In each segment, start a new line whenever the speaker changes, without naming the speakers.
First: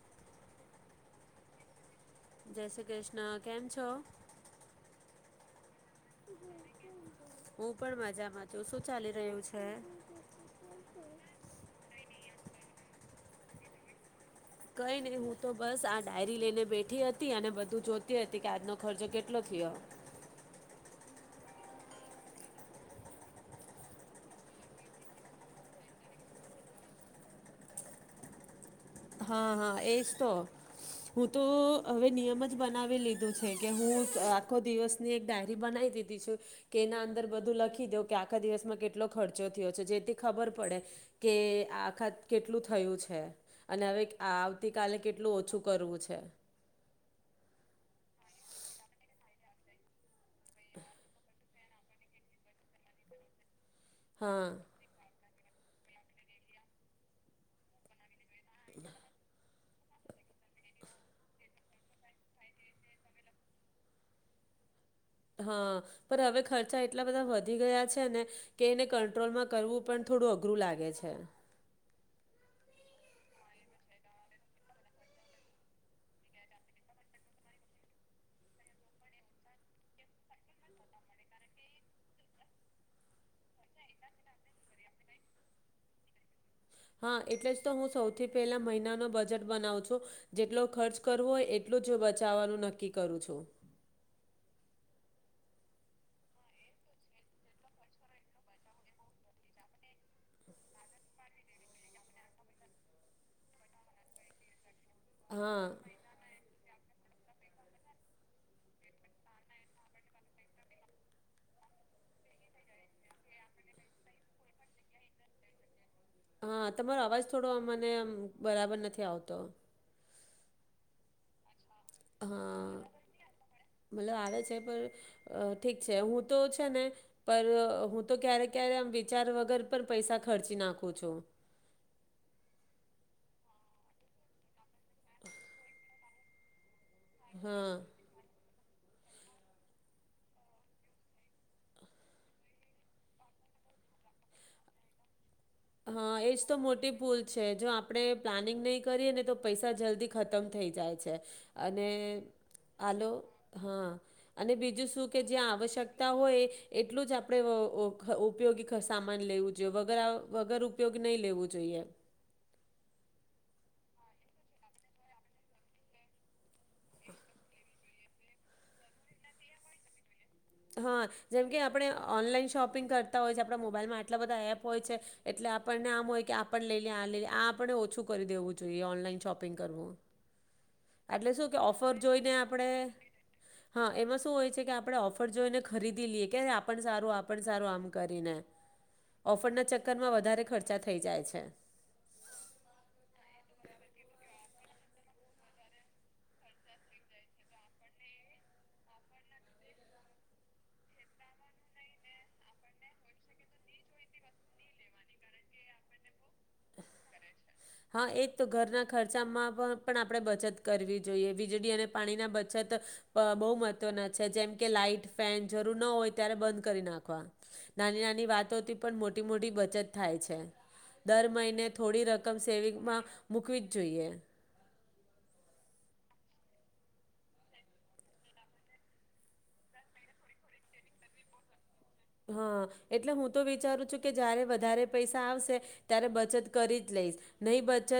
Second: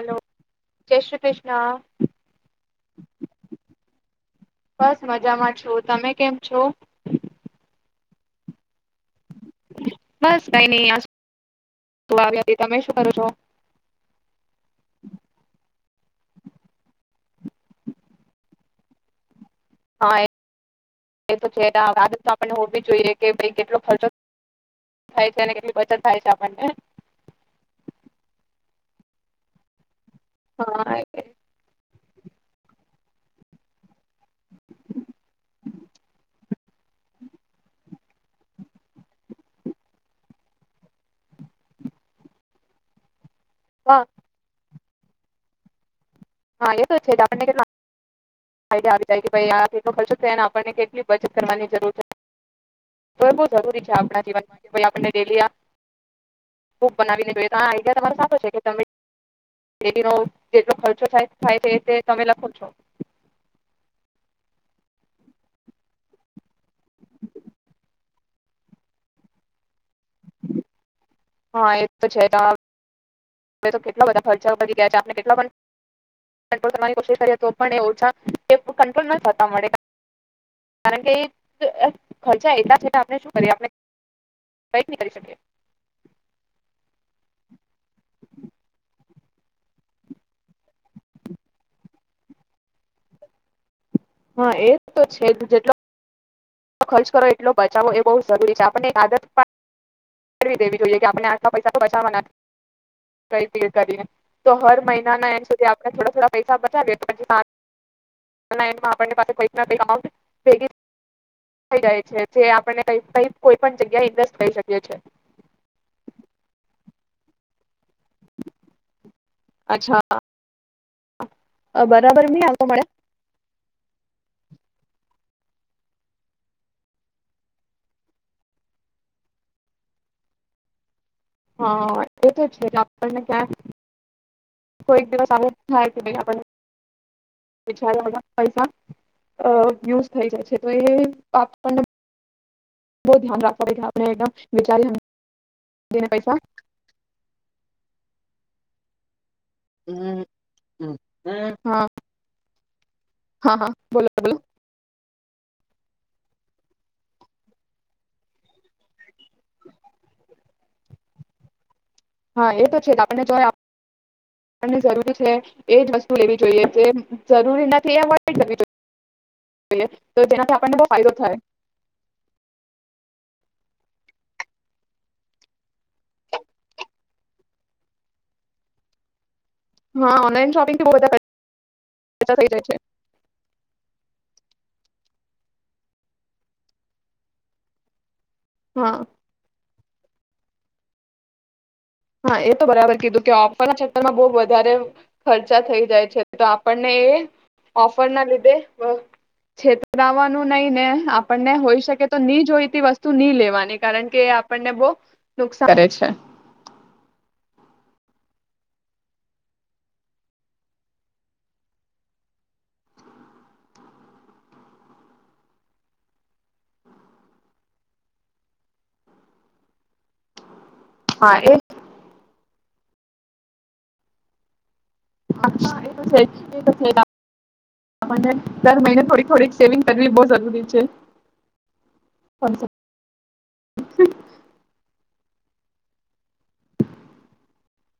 Hello, જય શ્રી કૃષ્ણ,
જય શ્રી કૃષ્ણ કેમ છો?
બસ મજામાં છું. તમે કેમ છો?
હું પણ મજામાં છુ શું ચાલી રહ્યો છે.
બસ કઈ નહી. હતી તમે શું કરો છો?
કઈ નહી હું તો બસ આ ડાયરી લઈને બેઠી હતી અને, બધું જોતી હતી કે આજનો ખર્ચો કેટલો થયો?
હા એતો છે આદત તો આપણી હો વી જાઓયે ભઈ કેટલો ખર્ચો થાય, છે અને કેટલી બચત થાય છે આપણેને
હા હા એ તો
હા એ
હું તો હવે નિયમ જ બનાવી લીધું છે, કે હું. આખો દિવસ ની એક ડાયરી બનાવી દીધી છું, કે એના અંદર બધું લખી દો કે, આખા દિવસમાં કેટલો ખર્ચો થયો છે, જેથી ખબર પડે કે આખા કેટલું થયું છે. અને
હા
હવે આવતી કાલે કેટલું ઓછું કરવું છે
હા એ તો છે આપણને કેટલા આઈડિયા આવી જાય કે ભાઈ આ કેટલો ખશેો તો એને આપણને કેટલી બચત કરવાની જરૂર છે તો જરૂરી છે આપણા
હા
જીવનમાં કે ભઈ આપને ડેલી બુક બનાવી ને જોયે આ આઈડિયા તમારો સારો છે કે તમે એનો જેટલો ખર્ચો થાય થાએ છે તે તમે લખો છો
હા પણ હવે ખર્ચા એટલા બધા વધી ગયા છે ને કે એને કંટ્રોલમાં કરવું પણ થોડું અઘરું લાગે છે
હા એ તો છે તો કેટલા બધા ખર્ચા વધી ગયા છે આપણે કેટલો પણ કંટ્રોલ કરવાની કોશિશ કરીયે તો પણ એ ઓછા તે કંટ્રોલ નત થતા મળે કારણ કે ખર્ચા એટલા છે ને આપડે શુ કરીયે આપણે કય નહીં કરી શકીયે
હા એટલે જ તો હું સૌથી પહેલા મહિનાનો બજેટ બનાવ છુ જેટલો ખર્ચ કરવો હોય એટલું જ બચાવવાનું નક્કી કરું છું
હા એજ તો છે જેટલો ખર્ચ કરો એટલો બચાવો એ બહુ જરૂરી છે આપને એક આદતવી દેવી જોઈએ કે આપણે આખા પૈસા તો બચાવવાના કઈ ભી કરીને તો હર મહિને ના એમ સુધી આપણે
હા
થોડા થોડા [unintelligible] થઈ જાય છે જે આપને ક ક કોઈ પણ જગ્યા ઇન્વેસ્ટ કરી શકીએ છે
હા તમારો અવાજ થોડો મને આમ બરાબર નથી આવતો
અચ્છા બરાબર નહી આવતો
હા
મળે
મતલબ આવે છે પણ અ ઠીક છે હું તો છે ને પર હું તો ક્યારેક ક્યારે આમ વિચાર વગર પણ પૈસા ખર્ચી નાખું છું
હા એ તો છેટલે આપણને ક્યાં કોઈક દિવસ આવ થાય કે ભઈ આપને
હા
[unintelligible] પૈસા અ યુઝ થઈ જાય છે તો એ આપપને બહુ ધ્યાન રાખવા આપને એકદમ વિચારે
હા એજ તો મોટી ભૂલ છે જો આપણેે પ્લાનિંગ નહીં કરીએ ને તો પૈસા જલ્દી ખતમ થઈ જાય છે
હા
અને આલો હા અને બીજું શું? કે જ્યા આવશ્યકતા હોય એટલું જ આપણે અ ઉપયોગી કસા માં માની લેવું જોયે વગર વગર ઉપયોગ નહી લેવું જોઈએ.
હા એ તો છે આપને જો જરૂર છે એજ વસ્તુ લેવી જોઈએ જે જરૂરી નથી એ ની લેવી જોઈએ. તો જેનાથી આપણને બહુ
હા
ફાયદો થાય
જેમકે આપણે ઓનલાઈન શોપિંગ કરતા હોય આપણા મોબાઈલમાં આટલા બધા એપ હોય છે એટલે આપણને આમ હોય કે આપ લઈ લએ લઈ લએ આ આપણે ઓછું કરી દેવું જોઈએ ઓનલાઈન શોપિ
હા ઓનલાઈન શોપિંગ
એટલે શું કે ઓફર જોઈને આપણે હા એમ એમાં શું હોય છે કે આપડે ઓફર જોઈને ખરીદી લઈએ કે આપણ સારું આપણ સારું આમ કરીને
હા
ઓફરના ચક [unintelligible] માં વધારે ખર્ચા થઈ જાય છે.
હા એ તો બરાબર કીધું કે ઓફરના ચક્કર માં બો વધારે ખર્ચા થઈ જાય છે, તો આપણને એ ઓફર ના લીધે છેતરાવાનું નહી ને આપણને હોઈ શકે તો ની જોઈતી વસ્તુ નહી લેવાની કારણ કે એ આપણને બો નુકસાન જ છે.
હા એ તો ઘરના ખર્ચામાં પણ પણ આપણે બચત કરવી જોઈએ. વીજળી અને પાણી ના બચત બહુ મહત્વના છે જેમ કે લાઈટ, ફેન જરૂર ન હોય ત્યારે બંધ કરી નાખવા. નાની નાની વાતોથી પણ મોટી મોટી બચત થાય છે. દર
હા એ
મહિને થોડી રકમ સેવિંગમાં મૂકવી જ જોઈએ.
હા એ તો છે એ તો છે. દર મહિને થોડીક થોડીક સેવિંગ કરવી બો જરૂરી છે
હા એટલે હું તો વિચારું છું કે જારે વધારે પૈસા આવસે ત્યારે બચત કરી જ લઈશ નહી બચત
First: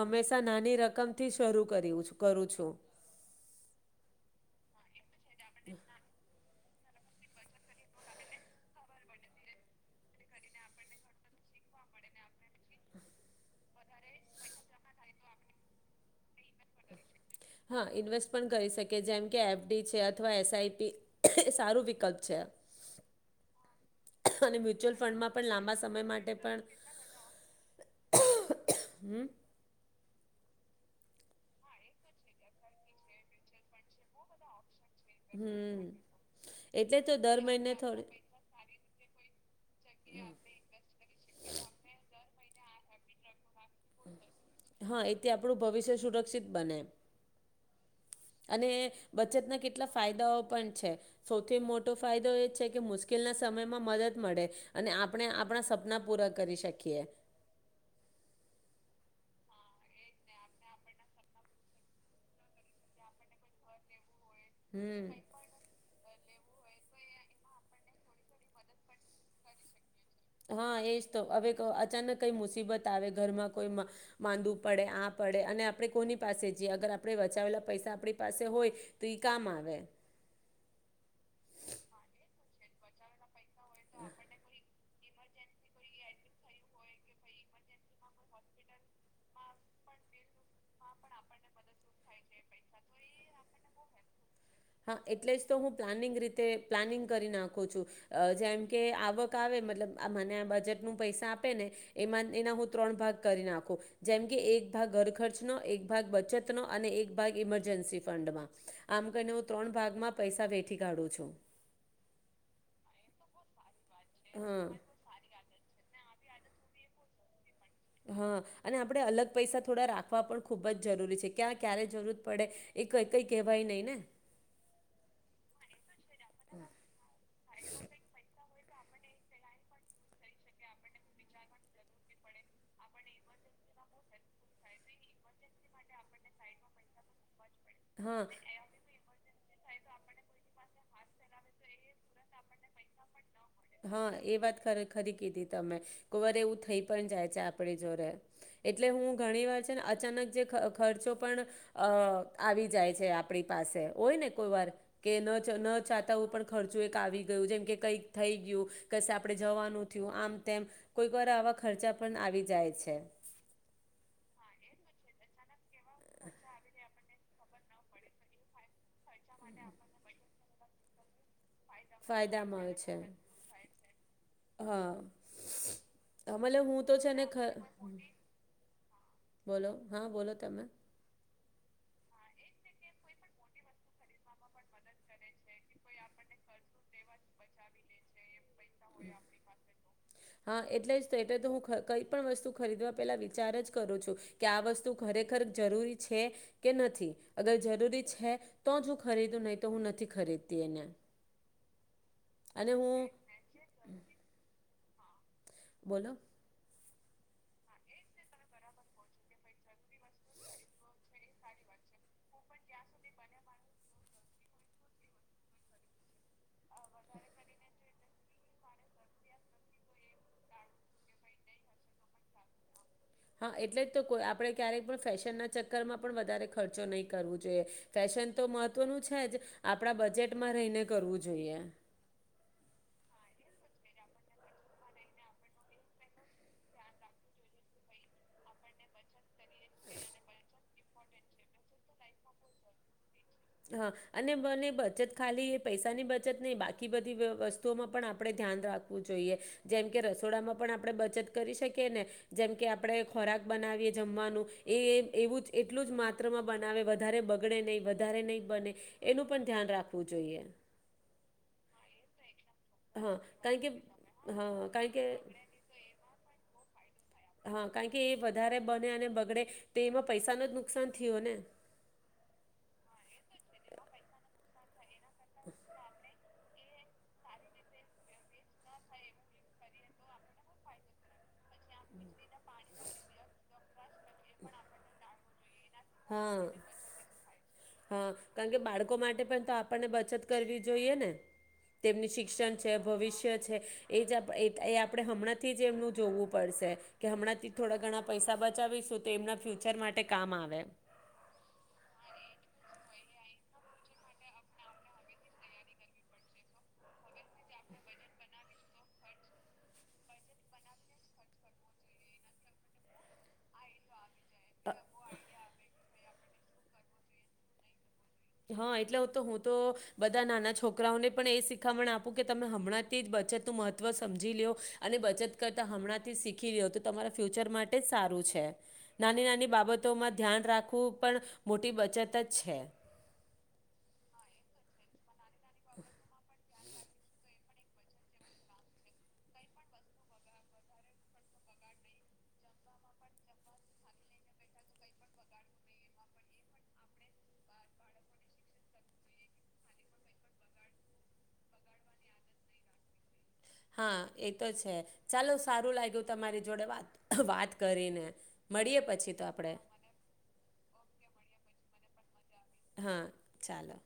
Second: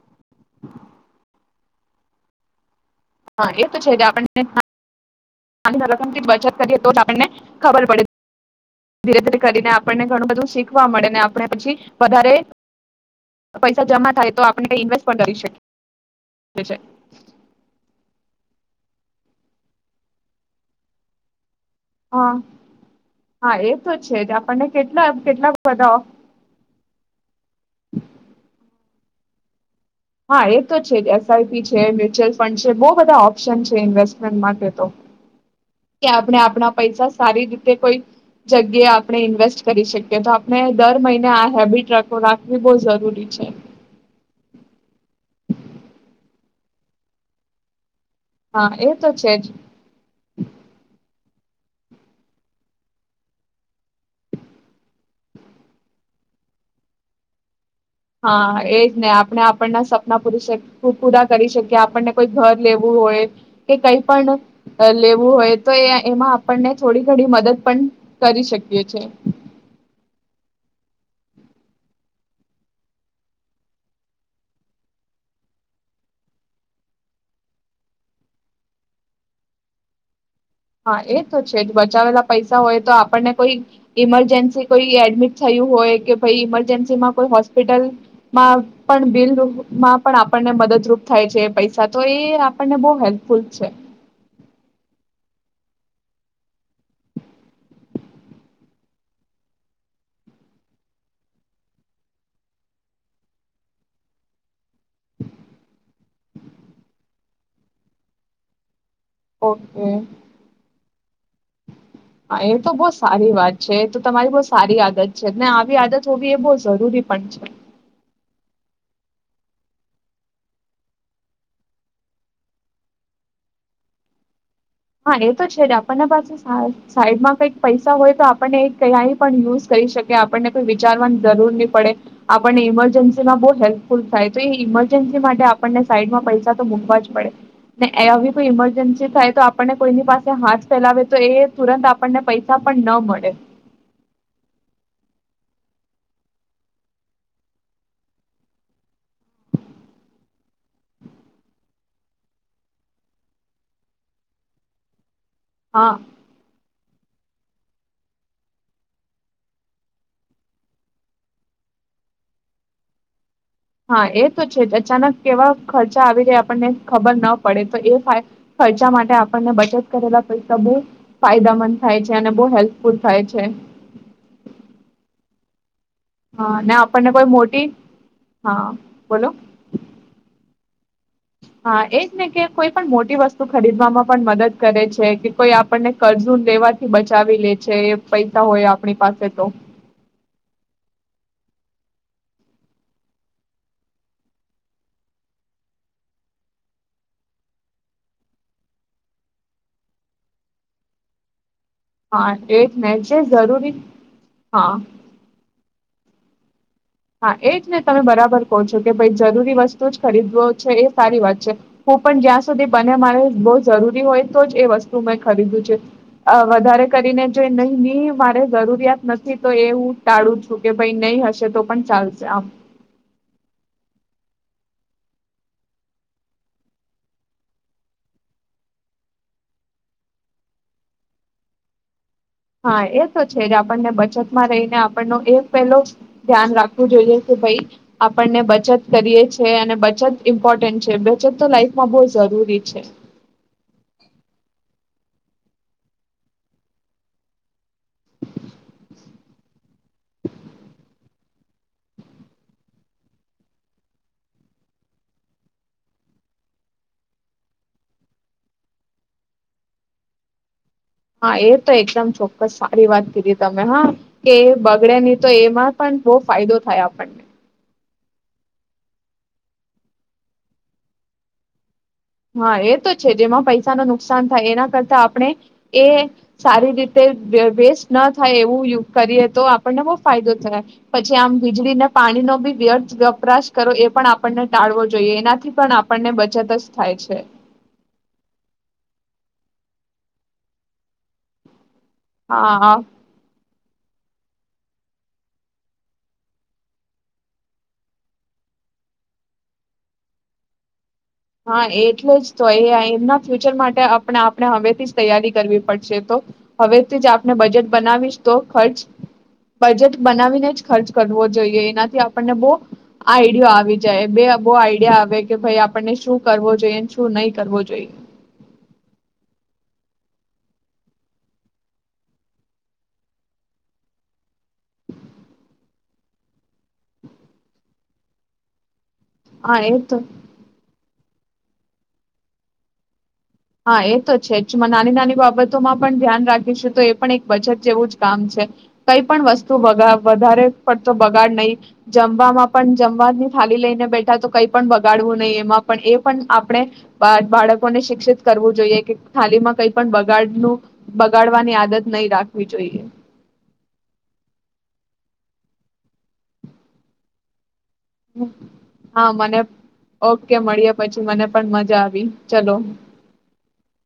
હંમેશા નાની રકમથી શરૂ કરયુ કરું છું.
હા એ તો છે જ આપણ ને અને રકમ ની બચત કરયે તો જ આપણને ખબર પડે. ધીરે ધીરે કરીને આપણને ઘણું બધું શીખવા મળે ને આપણે પછી વધારે પૈસા જમા થાય તો આપણે કઈ ઇન્વેસ્ટ પણ કરી શકીએ છે.
હા ઇન્વેસ્ટ પણ કરી શકયે જેમ કે એફ ડી છે અથવા એસ આઈ પી. એ સારું વિકલ્પ
હા
છે
હા એ તો છે જ
અને
આપણને
મ્યુચ્યુઅલ
કેટલા
ફંડમાં પણ
કેટલા
લાંબા
બધા
સમય માટે પણ હમમ
હા એ તો છે જ એસ આઈ પી છે, મ્યુચ્યુઅલ ફંડ છે. બો બધા ઓપ્શન છે ઇન્વેસ્ટમેન્ટ માટે તો.
હમ
કે આપણે આપણા
એટલે
પૈસા
તો દર
સારી
મહિને
રીતે કોઈ
થોડી
જગ્યાએ આપણે ઇન્વેસ્ટ કરી શકીએ
હમ
તો આપણે દર મહિને આ હેબિટ રાખો રાખ બો જરૂરી છે.
હા એથી આપણું ભવિષ્ય સુરક્ષિત બને. અને
હા એ તો છે જ
બચતના કેટલા ફાયદાઓ પણ છે. સો સૌથી મોટો ફાયદો એ છે કે મુશ્કેલના સમયમાં મદદ મળે અને આપણે આપણા સપના પૂરા કરી શકીએ.
હાં એજ ને, આપણે આપણના સપના પૂરી પૂરા કરી શકીએ આપણને કોઈ ઘર લેવું હોય કે કઈ પણ લેવું હોય તો એ એમાં આપ આપણને થોડી ઘડી મદદ પણ કરી શકીએ છે.
હાં એજ તો અવે અચાનક કંઈ મુસીબત આવે ઘરમાં, કોઈ માંદું પડે, આ પડે અને આપણે કોની પાસે જીએ અગર આપણે બચાવેલા પૈસા આપણી પાસે હોય તો ઈ કામ આવે.
હા, એ તો છે જ, બચાવેલા પૈસા હોય તો આપણને કોઈ ઇમરજન્સી કોઈ એડ ડમિટ થયું હોય કે ભઈ ઈમરજન્સીમાં કોઈ હોસ્પિટલમાં પણ બિલ રૂમાં પણ આપણને મદદરૂપ થાય છે પૈસા, તો એ આપણને બઉ હેલ્પફુલ છે.
હા એટલે જ તો હું પ્લાનિંગ રીતે પ્લાનિંગ કરી નાખું છું, જેમ કે આવક આવે મતલબ મને આ બજેટનું પૈસા આપે ને એમાં એના હું ત્રણ ભાગ કરી નાખું જેમ કે એક ભાગ ઘર ખર્ચનો એક ભાગ બચતનો અને એક ભાગ ઈમરજન્સી ફંડમાં, આમ કરીને હું
ઓ
ત્રણ
કે
ભાગમાં પૈસા વેઠી કાઢું છું હા.
એ તો બઉ સારી વાત છે, તો તમારી બઉ સારી આદત છે ને આવી આદત હોવી એ બઉ જરૂરી પણ છે.
હા અને આપણે અલગ પૈસા થોડા રાખવા પણ ખૂબ જ જરૂરી છે, ક્યાં ક્યારે જરૂર પડે એ ક કંઈ કહેવાય નહીં ને.
હાં એ તો છે જ આપણને પાસે સાઈડ સાઈડમાં કંઈક પૈસા હોય તો આપ આપણને એ ક્યાંય પણ યુઝ કરી શકે આપણને કોઈ વિચારવાની જરૂર ની પડે, આપણને ઈમરજન્સીમાં બઉ હેલ્પફુલ થાય, તો એ ઇમરજન્સી માટે આપણને સાઈડમાં પૈસા તો મૂકવા જ પડે. ને
હા.
એવી કોઈ ઇમરજન્સી થાય તો આપ આપણને કોઈની પાસે હાથ ફેલાવે તો એ તુરંત આપણને પૈસા પણ ન મળે.
હા એ વાત ખરેખરી કીધી તમે કોઈ વાર એવું થઈ પણ જાય છે આપડી જોડે એટલે હું ઘણી વાર છે ને અચાનક જે ખ ખર્ચો પણ અ આવી જાય છે, આપણી પાસે હોય ને કોઈ વાર કે ન ચ ન
હા
ચાતા ઉ પણ ખર એક આવી ગયું જેમ કે કંઈક થઈ ગયું કસે આપડે જવાનું થયું આમ તેમ કોઈક વાર આવા ખર્ચા પણ આવી જાય છે.
હા એ તો છે જ, અચાનક એવા ખર્ચા આવી જાય આપણને ખબર ન પડે તો એવુ થાય, ખર્ચા માટે આપણને બચત કરેલા પૈસા બઉ ફાયદાામંદ થાય છે અને બઉ
ફાયદામાં આવે
હેલ્પફુલ
ત્યારે મદદરૂપ
થાય છે.
હા
હા
મતલબ
ને
હું તો છે
આપણને
ને
કોઈ
ખ
મોટી
બોલો, હાં, બોલો તમે.
હા એજ ને કે કોઈ પણ મોટી વસ્તુ ખરીદવામાં પણ મદદ કરે છે કે કોઈ આપણને કરજુ લેવાથી બચાવી લે છે એ પૈ વતા હોય આપણી પાસે તો
હાં એટલે જ તો એટલે તો હું કંઈ પણ વસ્તુ ખરીદવા પહેલાં વિચાર જ કરું છું કે આ વસ્તુ ખરેખર જરૂરી છે કે નથી, અગર જરૂરી છે તો જ હું ખરીદું નઈ તો હું નથી ખરીદતી એને
હા એક
અને હું
[unintelligible] છે ઝરૂરી હાં.
બોલો.
હા એ જ ને તમે બરાબર કહો છો કે ભઈ જરૂરી વસ્તુ જ ખરીદવો છે એ સારી વાત છે, હું પણ જ્યાં સુધી બને મારે બઉ જરૂરી હોય તો જ એ વસ્તુ મેં ખરીદ્યું છે અ વધારે કરીને જો એ નહી ની મારે જરૂરિયાત નથી તો એ હું ટાળું છું કે ભઈ નઈ હશે તો પણ ચાલશે આમ
હા એટલે જ તો કોઈ આપણે ક્યારેક પણ ફેશનના ચક્કરમાં પણ વધારે ખર્ચો નઈ કરવો જોઈએ, ફેશન તો મહત્વનું છે જ આપણા બજેટમાં રહીને કરવું જોઈએ.
હા એ તો છે જ, આપણને બચતમાં રહીને આપણનો એ પેલો જ ધ્યાન રાખવું જોઈએ કે ભઈ આપણને બચત કરીએ છે અને બચત ઇમ્પોર્ટન્ટ છે, બચત તો લાઈફમાં બઉ જરૂરી છે.
હા અને મને બચત ખાલી એ પૈસાની બચત નહી બાકી બધી વસ્તુઓમાં પણ આપણેે ધ્યાન રાખવું જોઈએ. જેમ કે રસોડામાં પણ આપણે બચત કરી શકી ને, જેમ કે આપણે ખોરાક બનાવીએ જમવાનું એ એવું એટલુંજ માત્રમાં બનાવે વધારે બગડે નહી વધારે નહી બને, એનું પણ ધ્યાન રાખવું જોઈએ.
હા, એતો એકદમ છો સારી વાત
હા
કીધી
કારણ
તમે
કે
હા, કે
હા કારણ
બગડે
કે
ની તો એમાં પણ બહ ફાયદો થાય આપ
હા, કારણકે એ વધારે બને અને બગડે તો એમાં પૈસા નોજ નુકસાન થયો ને
હા, એતો છે, જેમાં પૈસા ન નુકસાન થાય એના કરતા આપણે એ સારી રીતે વેસ્ટ ન થાય એવું કરીએ તો આપણને બહુ ફાયદો થાય, પછી આમ વીજળી ને પાણી નો બી વ્યર્થ વપરાશ કરો એ પણ આપણને ટાળવો જોઈએ, એનાથી પણ આપણને
હા
બચત [unintelligible]
હા, કારણકે બાળકો માટે પણ તો આપણને બચત કરવી જોઈએ ને? તેમની શિક્ષણ છે,
હા
ભવિષ્ય છે, એજ આપણે હમણાંથી જ એમનું જોવું પડશે કે હમણાંથી થોડા ઘણા પૈસા બચાવીશું તો એમના ફ્યુચર માટે કામ આવે
હા, એટલેજ તો એ એમના ફ્યુચર માટે આપણે આપણે હવેથી જ તૈયારી કરવી પડશે, તો હવેથી જ આપણે બજેટ બનાવીશ તો ખર્ચ બજેટ બનાવીને જ ખર્ચ કરવો જોઈએ, એનાથી આપણને બહ આઈડયો આવી જાય. બે અહ બો આઈડિયા આવે કે ભાઈ શું કરવો જોઈએ ને શું નઈ કરવો જોઈએ.
હા, એટલે તો હું તો બધા નાના છોકરાઓને પણ એ શીખામણ આપું કે તમે હમણાંથી જ બચતનું મહત્વ સમજી લો્યો અને બચત કરતા હમણાંથી જ શીખી લો, તો તમારા ફ્યુચર માટે જ સારું છે. નાની નાની
હા એ તો
બાબતોમાં ધ્યાન રાખવું પણ મોટી બચતજ છે.
હા, એતો છે, જ નાની નાની બાબતોમાં પણ ધ્યાન રાખીશું તો એ પણ એક બચત જેવું જ કામ છે. કઈ પણ વસ્તુ વધારે પડતો બગાડ નઈ, જમવામાં પણ જમવાની થાલી લઈને બેઠા તો કઈ પણ બગાડવું નઈ, એમાં પણ એ પણ આપણે બાળકોને શિક્ષિત કરવું જોઈએ કે થાલી માં કઈ પણ બગાડનું, બગાડવાની આદત નહી રાખવી જોઈએ.
હા, એતો છે. ચાલો સારું લાગ્યું તમારી જોડે વાત વાત કરીને મળીએ
હા,
પછી તો
મને
આપણે
ઓકે મળીએ પછી, મને પણ મજા આ વી
હા, ચાલો.